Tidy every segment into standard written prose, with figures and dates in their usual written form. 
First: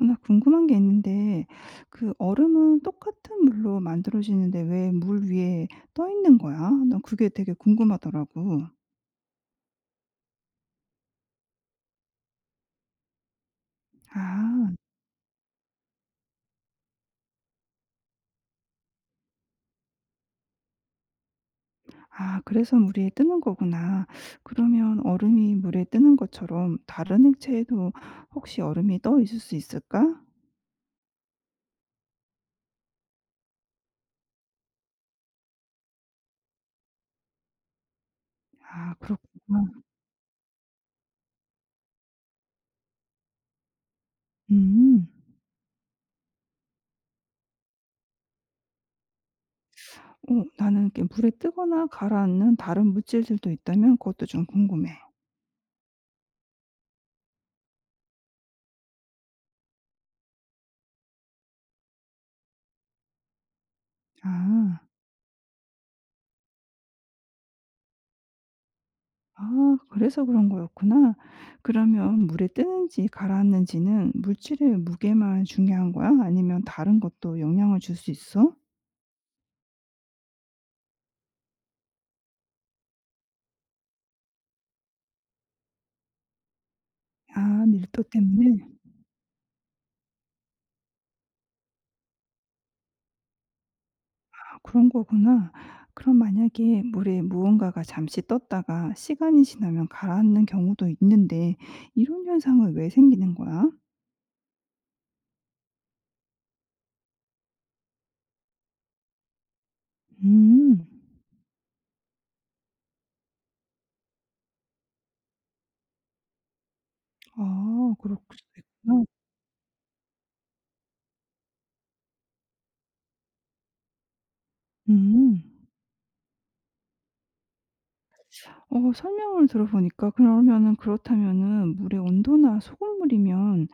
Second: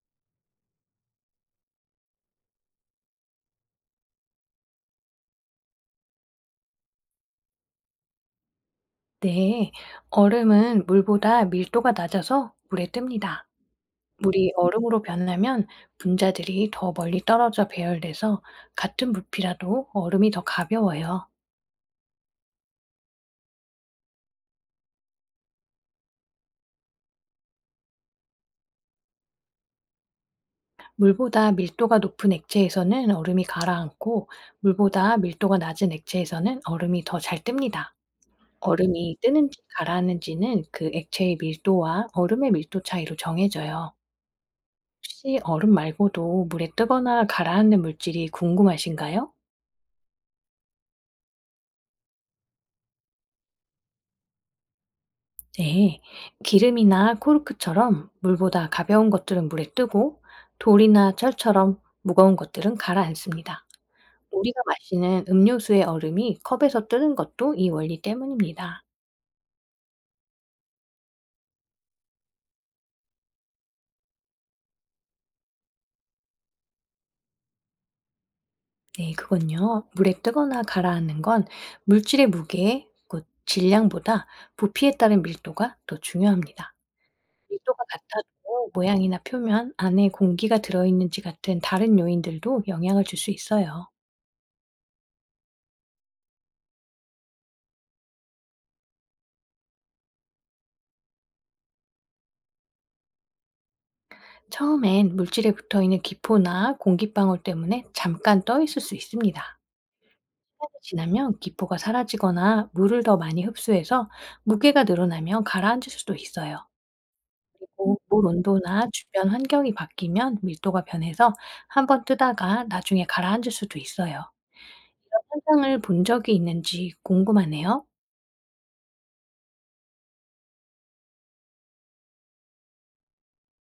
어나 궁금한 게 있는데 그 얼음은 똑같은 물로 만들어지는데 왜 물 위에 떠 있는 거야? 난 그게 되게 궁금하더라고. 네, 얼음은 물보다 밀도가 낮아서 물에 뜹니다. 물이 아. 얼음으로 변하면 분자들이 더 멀리 떨어져 배열돼서 같은 부피라도 얼음이 더 가벼워요. 아 그래서 물 위에 뜨는 거구나. 그러면 얼음이 물에 뜨는 것처럼 다른 액체에도 혹시 얼음이 떠 있을 수 있을까? 물보다 밀도가 높은 액체에서는 얼음이 가라앉고 물보다 밀도가 낮은 액체에서는 얼음이 더 잘 뜹니다. 아 얼음이 뜨는지 그렇구나. 가라앉는지는 그 액체의 밀도와 얼음의 밀도 차이로 정해져요. 음. 혹시 얼음 말고도 물에 뜨거나 가라앉는 물질이 궁금하신가요? 어 나는 이렇게 물에 뜨거나 가라앉는 다른 물질들도 있다면 그것도 좀 궁금해. 네, 기름이나 코르크처럼 물보다 가벼운 것들은 물에 뜨고 돌이나 철처럼 무거운 것들은 가라앉습니다. 우리가 아. 마시는 음료수의 얼음이 컵에서 뜨는 것도 이 원리 때문입니다. 아 그래서 그런 거였구나. 그러면 물에 뜨는지 가라앉는지는 물질의 무게만 중요한 거야? 아니면 다른 것도 영향을 줄 수 있어? 네, 그건요. 물에 뜨거나 가라앉는 건 물질의 무게, 곧 질량보다 부피에 따른 밀도가 더 중요합니다. 아 밀도가 밀도 같아도 때문에? 모양이나 표면 안에 공기가 들어있는지 같은 다른 요인들도 영향을 줄 수 있어요. 아 그런 거구나. 그럼 만약에 물에 무언가가 잠시 떴다가 시간이 지나면 가라앉는 경우도 있는데 이런 현상은 왜 생기는 거야? 처음엔 물질에 붙어 있는 기포나 공기방울 때문에 잠깐 떠 있을 수 있습니다. 시간이 음. 지나면 기포가 사라지거나 물을 더 많이 흡수해서 무게가 늘어나면 가라앉을 수도 있어요. 아 그렇물 구 온도나 나 주변 환경이 바뀌면 밀도가 변해서 한번 뜨다가 나중에 가라앉을 수도 있어요. 이런 음. 현상을 본 적이 있는지 궁금하네요. 어 설명을 들어보니까 그러면은 그렇다면은 물의 온도나 소금물이면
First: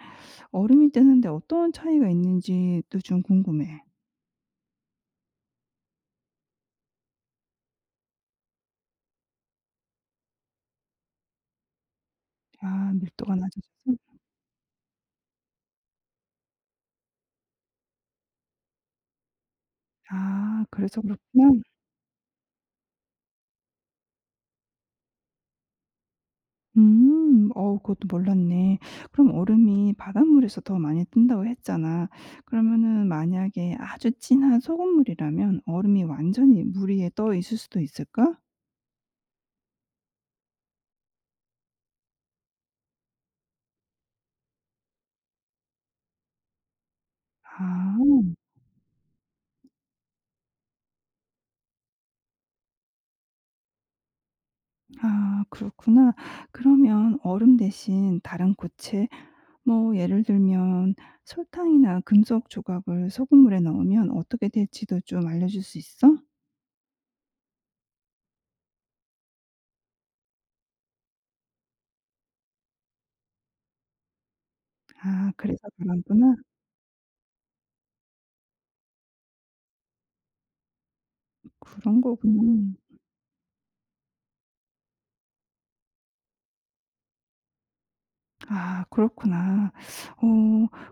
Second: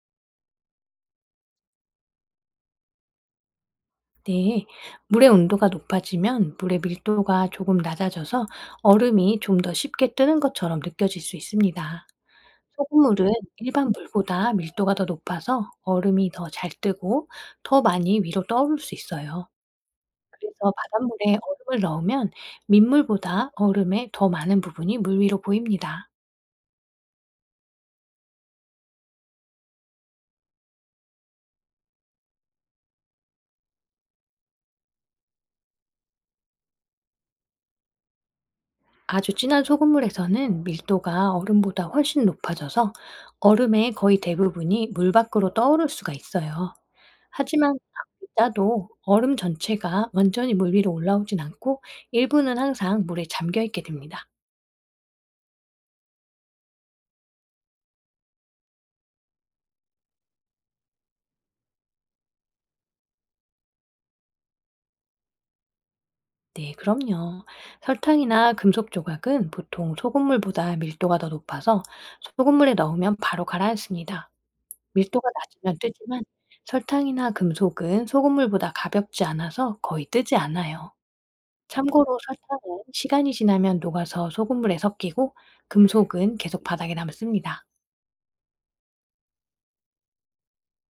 얼음이 뜨는데 어떤 차이가 있는지도 좀 궁금해. 네, 물의 온도가 높아지면 물의 밀도가 조금 낮아져서 얼음이 좀 더 쉽게 뜨는 것처럼 느껴질 수 있습니다. 아 소금물은 밀도가 일반 낮아져서? 물보다 밀도가 더 높아서 얼음이 더 잘 뜨고 더 많이 위로 떠오를 수 있어요. 아 그래서 그래서 그렇구나. 바닷물에 얼음을 넣으면 민물보다 얼음의 더 많은 부분이 물 위로 보입니다. 음. 어 그것도 몰랐네. 그럼 얼음이 바닷물에서 더 많이 뜬다고 했잖아. 그러면은 만약에 아주 진한 소금물이라면 얼음이 완전히 물 위에 떠 있을 수도 있을까? 아주 진한 소금물에서는 밀도가 얼음보다 훨씬 높아져서 얼음의 거의 대부분이 물 밖으로 떠오를 수가 있어요. 하지만 아무리 아. 짜도 얼음 전체가 완전히 물 위로 올라오진 않고 일부는 항상 물에 잠겨 있게 됩니다. 아 그렇구나. 그러면 얼음 대신 다른 고체 뭐 예를 들면 "설탕이나 금속 조각을 소금물에 넣으면 어떻게 될지도 좀 알려줄 수 있어?" 네, 그럼요. 설탕이나 금속 조각은 보통 소금물보다 밀도가 더 높아서 소금물에 넣으면 바로 가라앉습니다. 밀도가 아 그래서 낮으면 뜨지만 그런구나. 설탕이나 금속은 소금물보다 가볍지 않아서 거의 뜨지 않아요. 그런 참고로 거구나. 설탕은 시간이 지나면 녹아서 소금물에 섞이고 금속은 계속 바닥에 남습니다. 아 그렇구나. 어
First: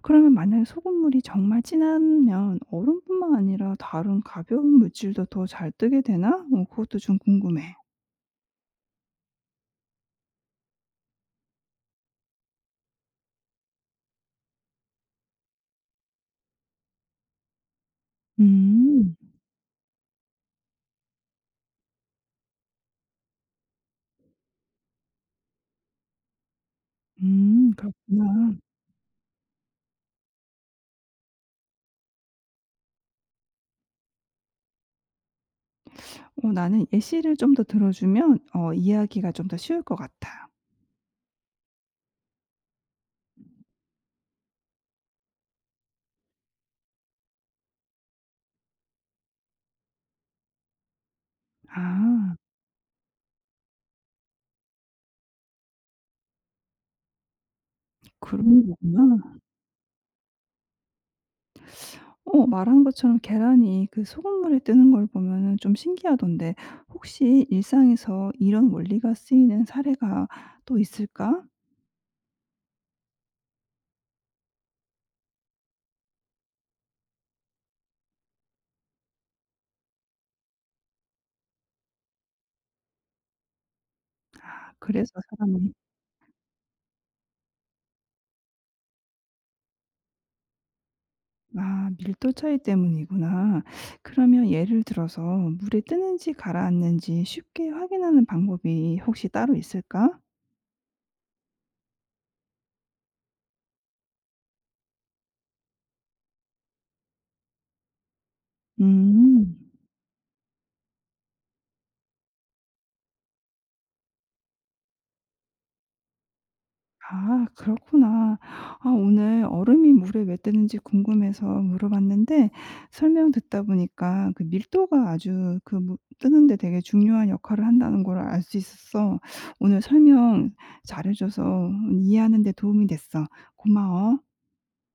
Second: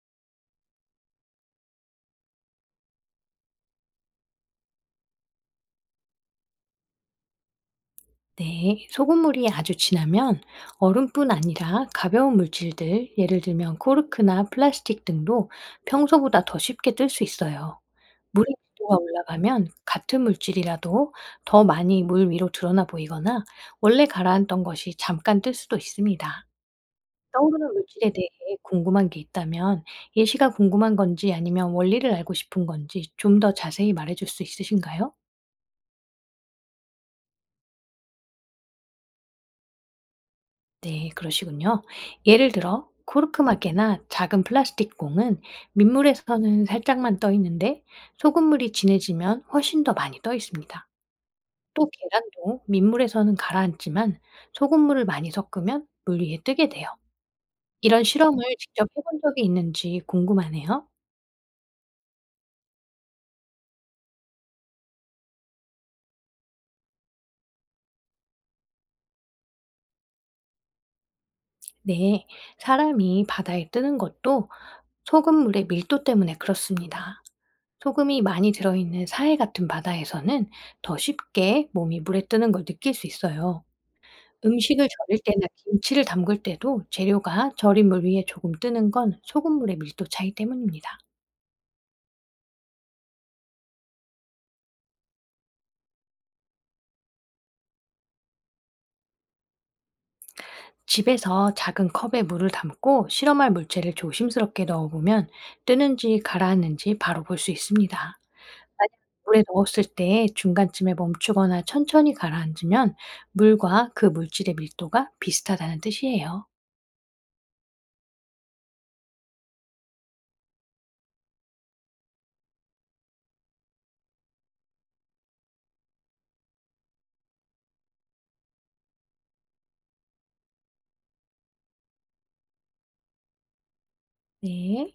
그러면 만약에 소금물이 정말 진하면 얼음뿐만 아니라 다른 가벼운 물질도 더 잘 뜨게 되나? 어 그것도 좀 궁금해. 네, 소금물이 아주 진하면 얼음뿐 아니라 가벼운 물질들, 예를 들면 코르크나 플라스틱 등도 평소보다 더 쉽게 뜰 수 있어요. 물의 밀도가 음. 올라가면 같은 물질이라도 더 많이 물 위로 드러나 보이거나 원래 가라앉던 것이 잠깐 뜰 수도 있습니다. 떠오르는 물질에 대해 그렇구나. 궁금한 게 있다면 예시가 궁금한 건지 아니면 원리를 알고 싶은 건지 좀 더 자세히 말해줄 수 있으신가요? 어 나는 예시를 좀 더 들어주면 어 이해하기가 좀 더 쉬울 것 같아. 네, 그러시군요. 예를 들어 코르크마개나 작은 플라스틱 공은 민물에서는 살짝만 떠 있는데 소금물이 진해지면 훨씬 더 많이 떠 있습니다. 또 아 계란도 민물에서는 가라앉지만 소금물을 많이 섞으면 물 위에 뜨게 돼요. 이런 실험을 그런 직접 해본 거구나. 적이 있는지 궁금하네요. 어 말한 것처럼 계란이 그 소금물에 뜨는 걸 보면은 좀 신기하던데 혹시 일상에서 이런 원리가 쓰이는 사례가 또 있을까? 네, 사람이 바다에 뜨는 것도 소금물의 밀도 때문에 그렇습니다. 소금이 많이 들어있는 사해 같은 바다에서는 더 쉽게 몸이 물에 뜨는 걸 느낄 수 있어요. 아 음식을 그래서 절일 때나 사람이 김치를 담글 때도 재료가 절인 물 위에 조금 뜨는 건 소금물의 밀도 차이 때문입니다. 아 밀도 차이 때문이구나. 그러면 예를 들어서 물에 뜨는지 가라앉는지 쉽게 확인하는 방법이 혹시 따로 있을까? 집에서 작은 컵에 물을 담고 실험할 물체를 조심스럽게 넣어보면 뜨는지 가라앉는지 바로 볼 수 있습니다. 만약 물에 음. 넣었을 때 중간쯤에 멈추거나 천천히 가라앉으면 물과 그 물질의 밀도가 비슷하다는 뜻이에요. 아 그렇구나. 아 오늘 얼음이 물에 왜 뜨는지 궁금해서 물어봤는데 설명 듣다 보니까 그 밀도가 아주 그 무 뜨는 데 되게 중요한 역할을 한다는 걸 알 수 있었어. 오늘 설명 잘해 줘서 이해하는 데 도움이 됐어. 고마워. 네.